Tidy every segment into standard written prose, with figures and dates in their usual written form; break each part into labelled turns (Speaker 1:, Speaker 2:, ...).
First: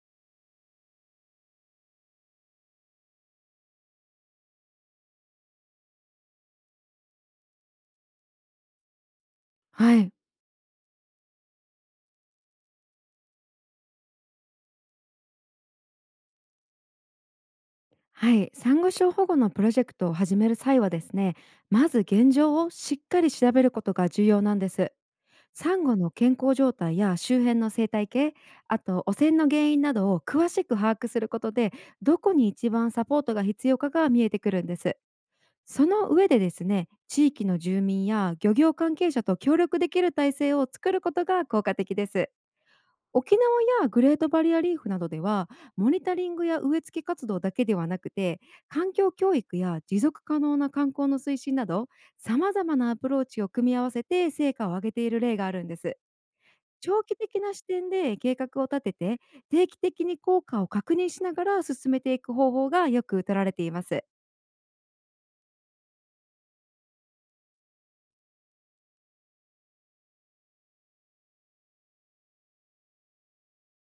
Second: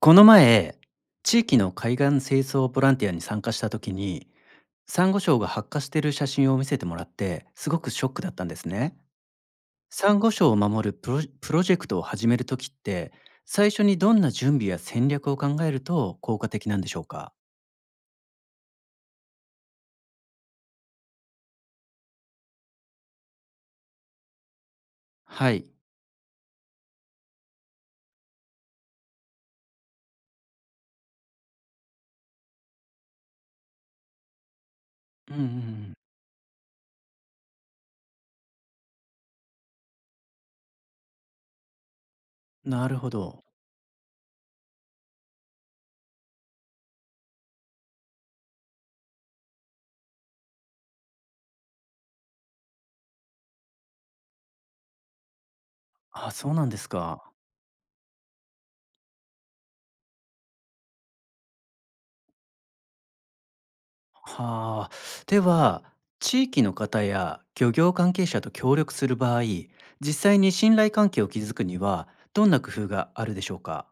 Speaker 1: この前、地域の海岸清掃ボランティアに参加した時に、サンゴ礁が発火している写真を見せてもらって、すごくショックだったんですね。
Speaker 2: はい。
Speaker 1: サンゴ礁を守るプロジェクトを始める時って、最初にどんな準備や戦略を考えると効果的なんでしょうか？
Speaker 2: はい。産後症保護のプロジェクトを始める際はですね、まず現状をしっかり調べることが重要なんです。
Speaker 1: はい。
Speaker 2: 産後の健康状態や周辺の生態系、あと汚染の原因などを詳しく把握することで、どこに一番サポートが必要かが見えてくるんです。
Speaker 1: うんうんう
Speaker 2: そ
Speaker 1: ん。
Speaker 2: の上でですね、地域の住民や漁業関係者と協力できる体制を作ることが効果的です。
Speaker 1: なるほ
Speaker 2: 沖
Speaker 1: ど。
Speaker 2: 縄やグレートバリアリーフなどでは、モニタリングや植え付け活動だけではなくて、環境教育や持続可能な観光の推進など、さまざまなアプローチを組み合わせて成果を上げている例があるんです。
Speaker 1: あ、そうなんです
Speaker 2: 長期
Speaker 1: か。
Speaker 2: 的な視点で計画を立てて、定期的に効果を確認しながら進めていく方法がよく取られています。
Speaker 1: はあ、では地域の方や漁業関係者と協力する場合、実際に信頼関係を築くにはどんな工夫があるでしょうか？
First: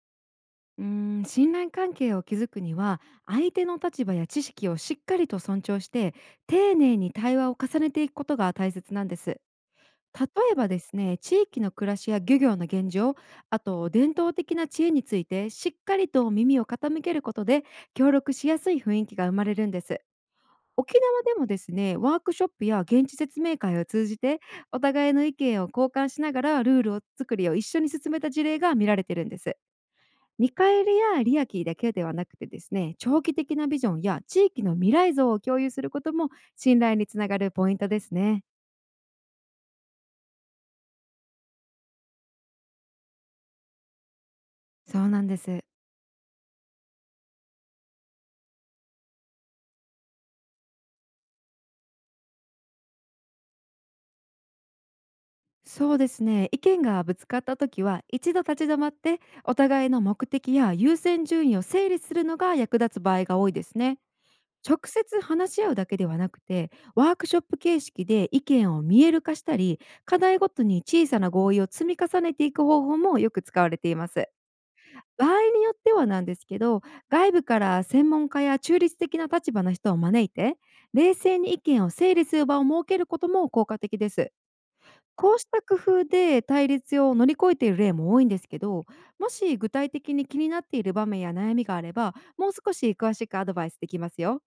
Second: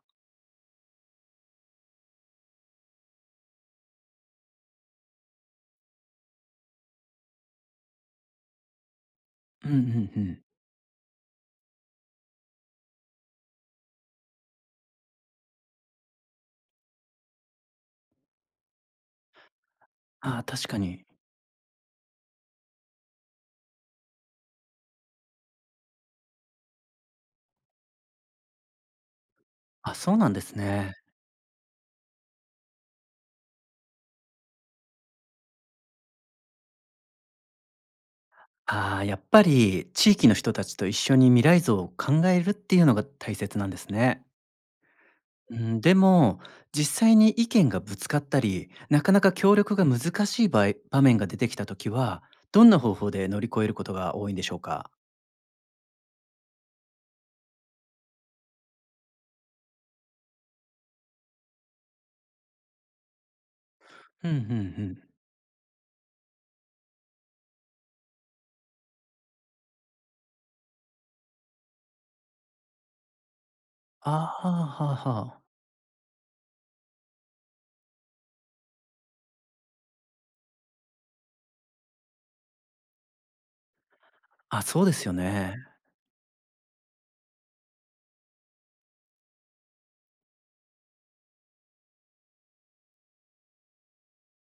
Speaker 2: 信頼関係を築くには、相手の立場や知識をしっかりと尊重して、丁寧に対話を重ねていくことが大切なんです。
Speaker 1: うんうんう
Speaker 2: 例
Speaker 1: ん。
Speaker 2: えばですね、地域の暮らしや漁業の現状、あと伝統的な知恵についてしっかりと耳を傾けることで、協力しやすい雰囲気が生まれるんです。
Speaker 1: ああ確か
Speaker 2: 沖
Speaker 1: に。
Speaker 2: 縄でもですね、ワークショップや現地説明会を通じて、お互いの意見を交換しながらルールを作りを一緒に進めた事例が見られてるんです。
Speaker 1: あ、そうなんで
Speaker 2: 見
Speaker 1: す
Speaker 2: 返
Speaker 1: ね。
Speaker 2: りや利益だけではなくてですね、長期的なビジョンや地域の未来像を共有することも信頼につながるポイントですね。
Speaker 1: ああ、やっぱり地域の人たちと一緒に未来像を考えるっていうのが大切なんですね。
Speaker 2: そうなんで
Speaker 1: う
Speaker 2: す。
Speaker 1: ん、でも実際に意見がぶつかったりなかなか協力が難しい場面が出てきた時は、どんな方法で乗り越えることが多いんでしょうか？
Speaker 2: そうですね、意見がぶつかった時は一度立ち止まって、お互いの目的や優先順位を整理するのが役立つ場合が多いですね。
Speaker 1: うんうんう
Speaker 2: 直
Speaker 1: ん。
Speaker 2: 接話し合うだけではなくて、ワークショップ形式で意見を見える化したり、課題ごとに小さな合意を積み重ねていく方法もよく使われていま
Speaker 1: あ
Speaker 2: す。
Speaker 1: あ、はあは
Speaker 2: 場合
Speaker 1: あ。
Speaker 2: によってはなんですけど、外部から専門家や中立的な立場の人を招いて、冷静に意見を整理する場を設けることも効果的です。
Speaker 1: あ、そうですよ
Speaker 2: こうした
Speaker 1: ね。
Speaker 2: 工夫で対立を乗り越えている例も多いんですけど、もし具体的に気になっている場面や悩みがあれば、もう少し詳しくアドバイスできますよ。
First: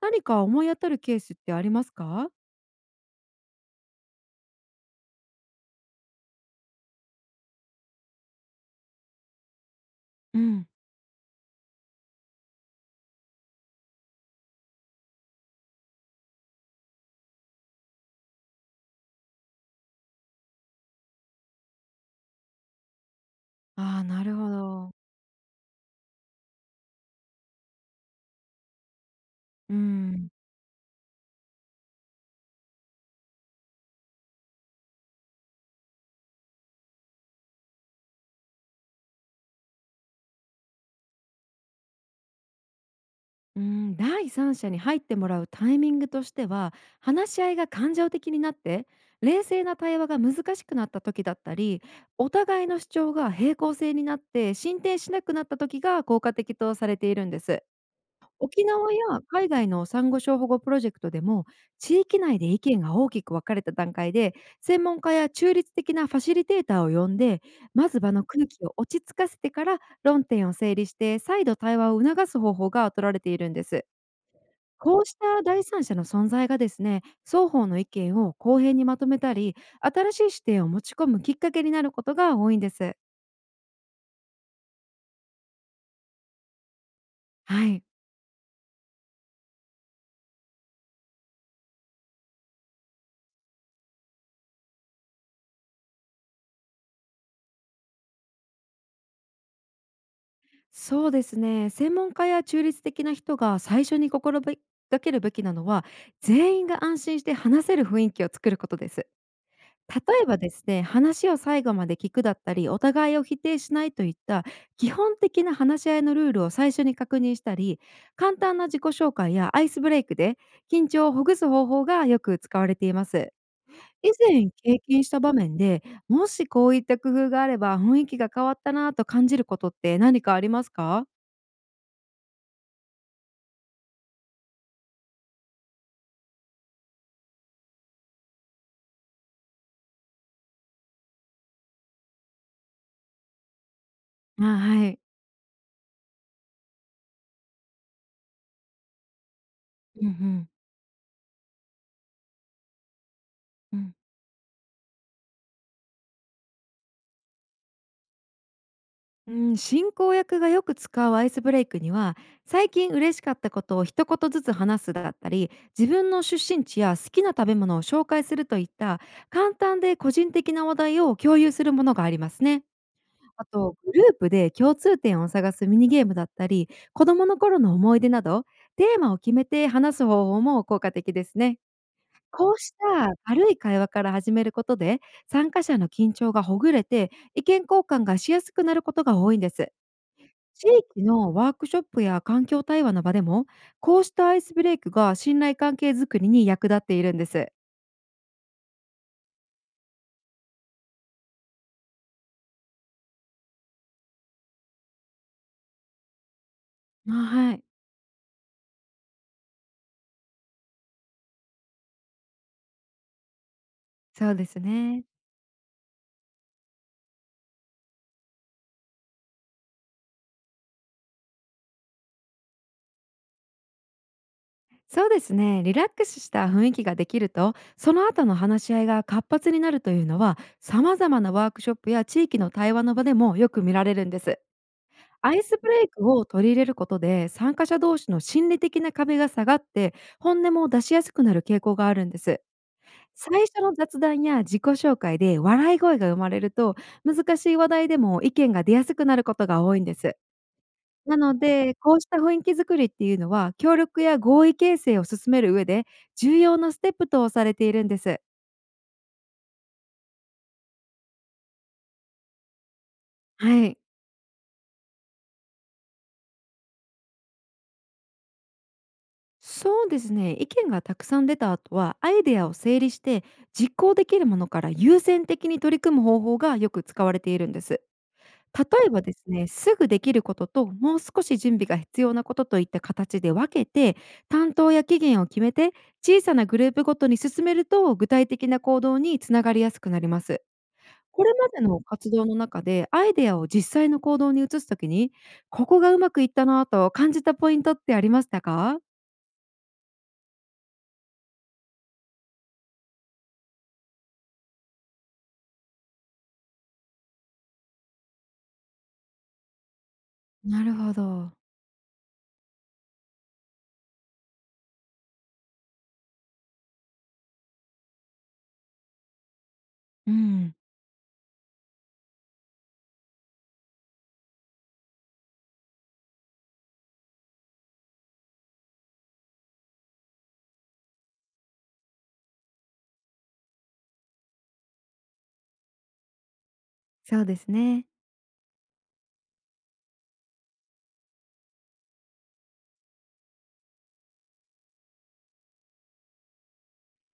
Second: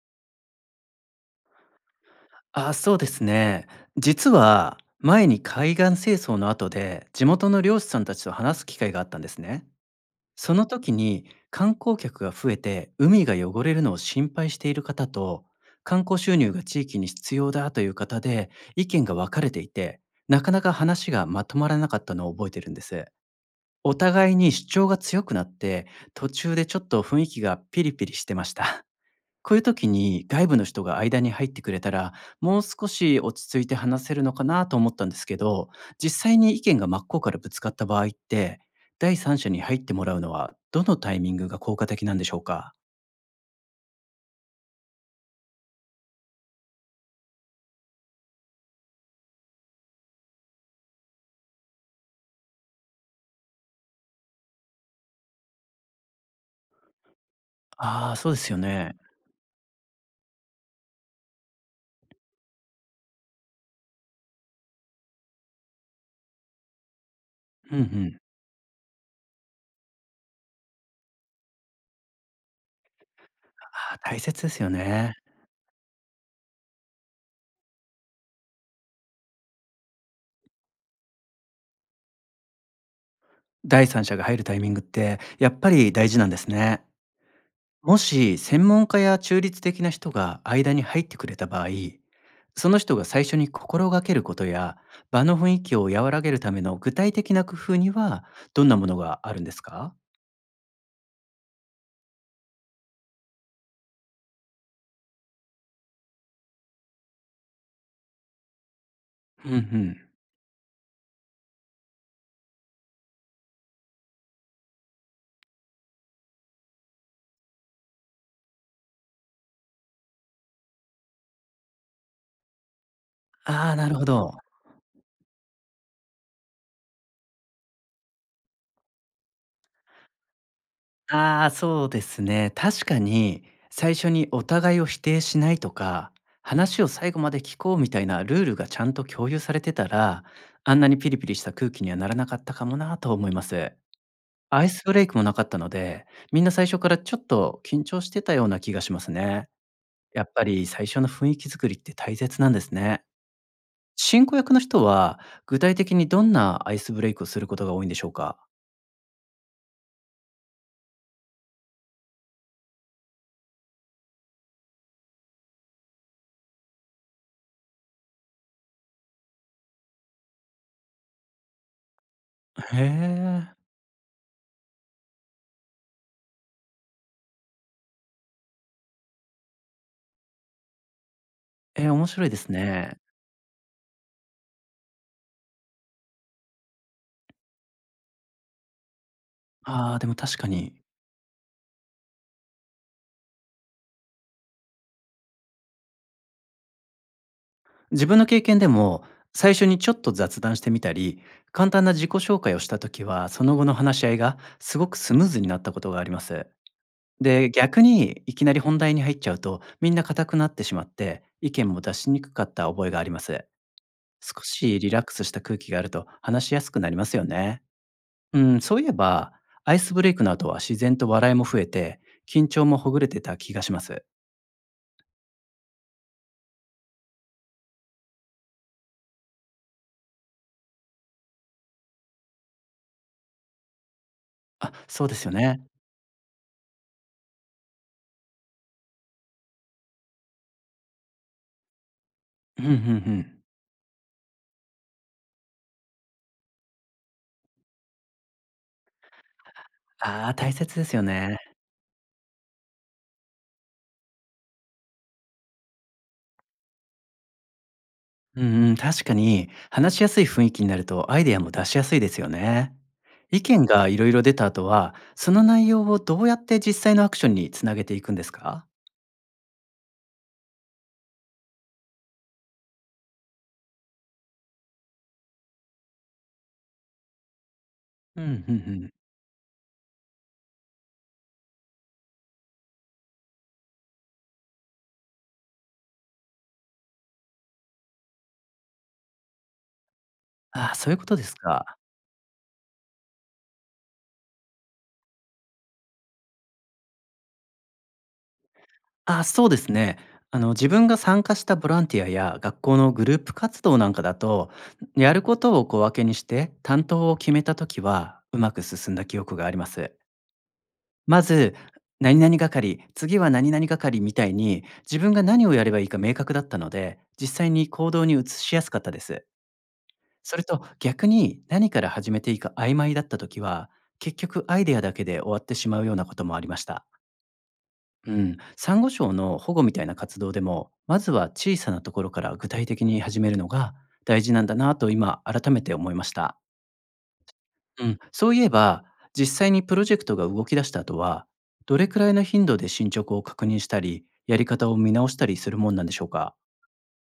Speaker 2: 何か思い当たるケースってありますか？
Speaker 1: あ、そうですね。実は前に海岸清掃の後で、地元の漁師さんたちと話す機会があったんですね。
Speaker 2: う
Speaker 1: その
Speaker 2: ん。
Speaker 1: 時に観光客が増えて海が汚れるのを心配している方と、観光収入が地域に必要だという方で意見が分かれていて、なかなか話がまとまらなかったのを覚えてるんです。お
Speaker 2: ああ、な
Speaker 1: 互
Speaker 2: る
Speaker 1: いに
Speaker 2: ほ
Speaker 1: 主張
Speaker 2: ど。
Speaker 1: が強くなって、途中でちょっと雰囲気がピリピリしてました。こういう
Speaker 2: う
Speaker 1: 時に
Speaker 2: ん。
Speaker 1: 外部の人が間に入ってくれたら、もう少し落ち着いて話せるのかなと思ったんですけど、実際に意見が真っ向からぶつかった場合って、第三者に入ってもらうのはどのタイミングが効果的なんでしょうか？
Speaker 2: うん、第三者に入ってもらうタイミングとしては、話し合いが感情的になって冷静な対話が難しくなった時だったり、お互いの主張が平行性になって進展しなくなった時が効果的とされているんです。
Speaker 1: ああー、そうですよ
Speaker 2: 沖縄
Speaker 1: ね。
Speaker 2: や海外のサンゴ礁保護プロジェクトでも、地域内で意見が大きく分かれた段階で、専門家や中立的なファシリテーターを呼んで、
Speaker 1: うんう
Speaker 2: まず場
Speaker 1: ん。
Speaker 2: の空気を落ち着かせてから論点を整理して、再度対話を促す方法が取られているんです。
Speaker 1: ああ、大切ですよ
Speaker 2: こう
Speaker 1: ね。
Speaker 2: した第三者の存在がですね、双方の意見を公平にまとめたり、新しい視点を持ち込むきっかけになることが多いんです。
Speaker 1: 第三者が入るタイミングってやっぱり大事なんですね。
Speaker 2: はい、
Speaker 1: もし専門家や中立的な人が間に入ってくれた場合、その人が最初に心がけることや場の雰囲気を和らげるための具体的な工夫にはどんなものがあるんですか？
Speaker 2: そうですね、専門家や中立的な人が最初に心がけるべきなのは、全員が安心して話せる雰囲気を作ることです。
Speaker 1: うんうん。
Speaker 2: 例えばですね、話を最後まで聞くだったり、お互いを否定しないといった基本的な話し合いのルールを最初に確認したり、簡単な自己紹介やアイスブレイクで緊張をほぐす方法がよく使われています。
Speaker 1: ああ、なるほ
Speaker 2: 以
Speaker 1: ど。
Speaker 2: 前経験した場面で、もしこういった工夫があれば雰囲気が変わったなぁと感じることって何かありますか？
Speaker 1: ああ、そうですね。確かに最初にお互いを否定しないとか、話を最後まで聞こうみたいなルールがちゃんと共有されてたら、あんなにピリピリした空気にはならなかったかもなと思います。
Speaker 2: あ、
Speaker 1: アイス
Speaker 2: は
Speaker 1: ブ
Speaker 2: い。
Speaker 1: レイクもなかったので、みんな最初からちょっと緊張してたような気がしますね。
Speaker 2: うんう
Speaker 1: やっぱ
Speaker 2: ん。
Speaker 1: り最初の雰囲気作りって大切なんですね。
Speaker 2: うん。
Speaker 1: 進行役の人は具体的にどんなアイスブレイクをすることが多いんでしょうか？
Speaker 2: うん、進行役がよく使うアイスブレイクには、「最近嬉しかったことを一言ずつ話す」だったり、「自分の出身地や好きな食べ物を紹介する」といった簡単で個人的な話題を共有するものがありますね。
Speaker 1: へ
Speaker 2: あ
Speaker 1: え。
Speaker 2: とグループで共通点を探すミニゲームだったり、子どもの頃の思い出などテーマを決めて話す方法も効果的ですね。
Speaker 1: えー、面白いです
Speaker 2: こうし
Speaker 1: ね。
Speaker 2: た軽い会話から始めることで、参加者の緊張がほぐれて、意見交換がしやすくなることが多いんです。
Speaker 1: ああ、でも確か
Speaker 2: 地
Speaker 1: に。
Speaker 2: 域のワークショップや環境対話の場でも、こうしたアイスブレイクが信頼関係づくりに役立っているんです。
Speaker 1: 自分の経験でも、最初にちょっと雑談してみたり、簡単な自己紹介をした時は、その後の話し合いがすごくスムーズになったことがあります。
Speaker 2: あ、
Speaker 1: で、
Speaker 2: はい。
Speaker 1: 逆にいきなり本題に入っちゃうと、みんな硬くなってしまって、意見も出しにくかった覚えがあります。
Speaker 2: そう
Speaker 1: 少
Speaker 2: です
Speaker 1: しリラッ
Speaker 2: ね。
Speaker 1: クスした空気があると話しやすくなりますよね。うん、そういえば、アイスブレイクの後は自然と笑いも増えて、緊張もほぐれてた気がします。
Speaker 2: そうですね。リラックスした雰囲気ができると、その後の話し合いが活発になるというのは、様々なワークショップや地域の対話の場でもよく見られるんです。
Speaker 1: あ、そうですよ
Speaker 2: アイス
Speaker 1: ね。
Speaker 2: ブレイクを取り入れることで、参加者同士の心理的な壁が下がって、本音も出しやすくなる傾向があるんです。
Speaker 1: うんうんうん。
Speaker 2: 最初の雑談や自己紹介で笑い声が生まれると、難しい話題でも意見が出やすくなることが多いんです。
Speaker 1: ああ、大切ですよ
Speaker 2: な
Speaker 1: ね。
Speaker 2: ので、こうした雰囲気づくりっていうのは、協力や合意形成を進める上で重要なステップとされているんです。
Speaker 1: うんうん、確かに話しやすい雰囲気になるとアイデアも出しやすいですよね。意
Speaker 2: は
Speaker 1: 見
Speaker 2: い。
Speaker 1: がいろいろ出た後は、その内容をどうやって実際のアクションにつなげていくんですか？
Speaker 2: そうですね。意見がたくさん出た後は、アイデアを整理して、実行できるものから優先的に取り組む方法がよく使われているんです。
Speaker 1: うんうんう
Speaker 2: 例え
Speaker 1: ん。
Speaker 2: ばですね、すぐできることと、もう少し準備が必要なことといった形で分けて、担当や期限を決めて、小さなグループごとに進めると、具体的な行動につながりやすくなります。
Speaker 1: ああ、そういうことで
Speaker 2: これ
Speaker 1: す
Speaker 2: まで
Speaker 1: か。
Speaker 2: の活動の中で、アイデアを実際の行動に移すときに、ここがうまくいったなぁと感じたポイントってありましたか？
Speaker 1: ああ、そうですね。あの、自分が参加したボランティアや学校のグループ活動なんかだと、やることを小分けにして担当を決めた時は、うまく進んだ記憶があります。
Speaker 2: なるほ
Speaker 1: ま
Speaker 2: ど。
Speaker 1: ず、何々係、次は何々係みたいに、自分が何をやればいいか明確だったので、実際に行動に移しやすかったです。
Speaker 2: う
Speaker 1: それ
Speaker 2: ん。
Speaker 1: と逆に何から始めていいか曖昧だった時は、結局アイデアだけで終わってしまうようなこともありました。うん、サンゴ礁の保護みたいな活動でも、まずは小さなところから具体的に始めるのが大事なんだなと今改めて思いました。
Speaker 2: そうです
Speaker 1: う
Speaker 2: ね。
Speaker 1: ん、そういえば、実際にプロジェクトが動き出した後は、どれくらいの頻度で進捗を確認したり、やり方を見直したりするもんなんでしょうか？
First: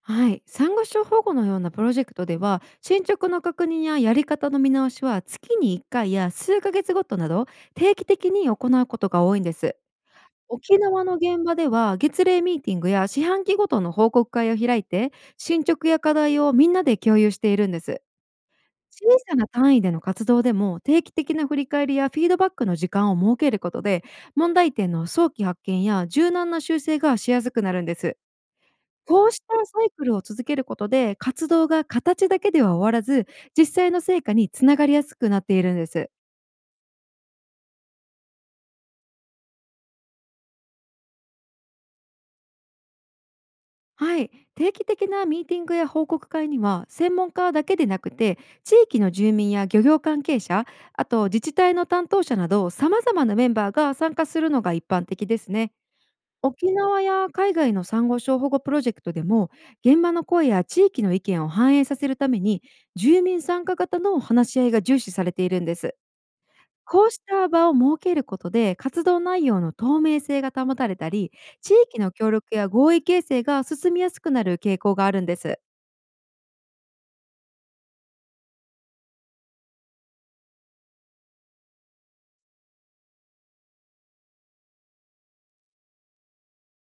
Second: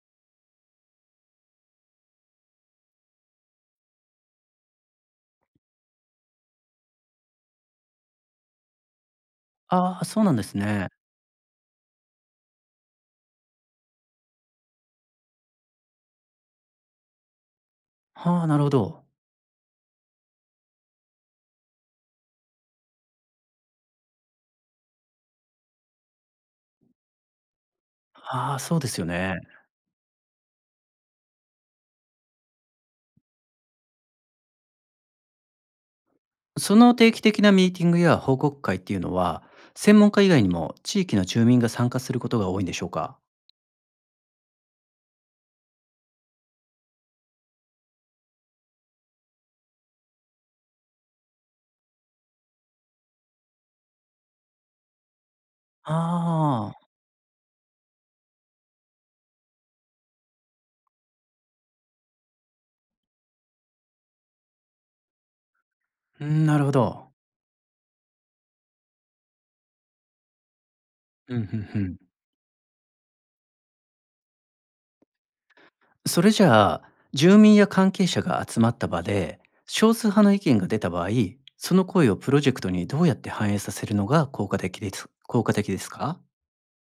Speaker 2: はい。産後症保護のようなプロジェクトでは、進捗の確認ややり方の見直しは月に1回や数ヶ月ごとなど、定期的に行うことが多いんです。
Speaker 1: ああー、そうなんです
Speaker 2: 沖
Speaker 1: ね。
Speaker 2: 縄の現場では月例ミーティングや四半期ごとの報告会を開いて、進捗や課題をみんなで共有しているんです。
Speaker 1: はあ、なるほど。
Speaker 2: 小さな単位での活動でも、定期的な振り返りやフィードバックの時間を設けることで、問題点の早期発見や柔軟な修正がしやすくなるんです。
Speaker 1: ああ、そうですよ
Speaker 2: こう
Speaker 1: ね。
Speaker 2: したサイクルを続けることで、活動が形だけでは終わらず、実際の成果につながりやすくなっているんです。
Speaker 1: その定期的なミーティングや報告会っていうのは、専門家以外にも地域の住民が参加することが多いんでしょうか？
Speaker 2: はい、定期的なミーティングや報告会には専門家だけでなくて、地域の住民や漁業関係者、あと自治体の担当者など様々なメンバーが参加するのが一般的ですね。
Speaker 1: あ
Speaker 2: 沖縄や海外のサンゴ礁保護プロジェクトでも、現場の声や地域の意見を反映させるために、住民参加型の話し合いが重視されているんです。
Speaker 1: あー、うんなるほ
Speaker 2: こ
Speaker 1: ど。
Speaker 2: うした場を設けることで、活動内容の透明性が保たれたり、
Speaker 1: うん
Speaker 2: 地
Speaker 1: うんうん。
Speaker 2: 域の協力や合意形成が進みやすくなる傾向があるんです。
Speaker 1: それじゃあ、住民や関係者が集まった場で、少数派の意見が出た場合、その声をプロジェクトにどうやって反映させるのが効果的ですか？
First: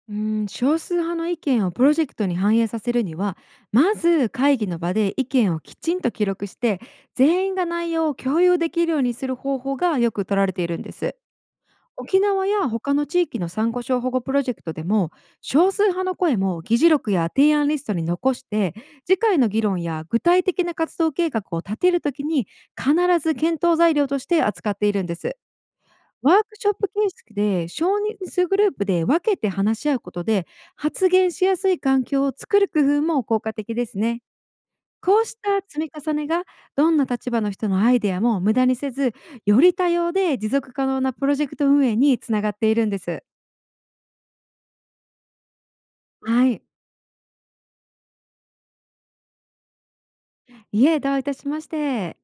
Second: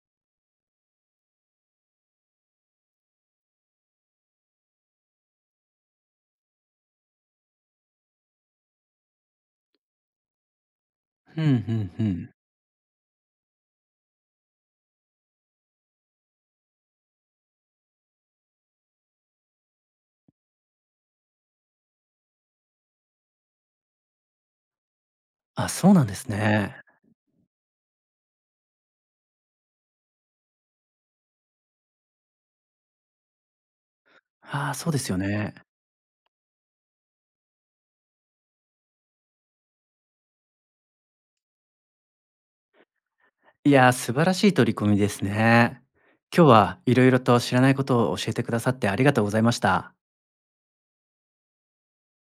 Speaker 2: 少数派の意見をプロジェクトに反映させるには、まず会議の場で意見をきちんと記録して、全員が内容を共有できるようにする方法がよく取られているんです。
Speaker 1: うんうんう
Speaker 2: 沖
Speaker 1: ん。
Speaker 2: 縄や他の地域のサンゴ礁保護プロジェクトでも、少数派の声も議事録や提案リストに残して、次回の議論や具体的な活動計画を立てるときに必ず検討材料として扱っているんです。
Speaker 1: あ、そうなんです
Speaker 2: ワークショッ
Speaker 1: ね。
Speaker 2: プ形式で少人数グループで分けて話し合うことで、発言しやすい環境を作る工夫も効果的ですね。
Speaker 1: ああ、そうですよ
Speaker 2: こうし
Speaker 1: ね。
Speaker 2: た積み重ねが、どんな立場の人のアイデアも無駄にせず、より多様で持続可能なプロジェクト運営につながっているんです。
Speaker 1: いやー、素晴らしい取り組みですね。今
Speaker 2: は
Speaker 1: 日
Speaker 2: い。
Speaker 1: はいろいろと知らないことを教えてくださってありがとうございました。
Speaker 2: いえ、どういたしまして。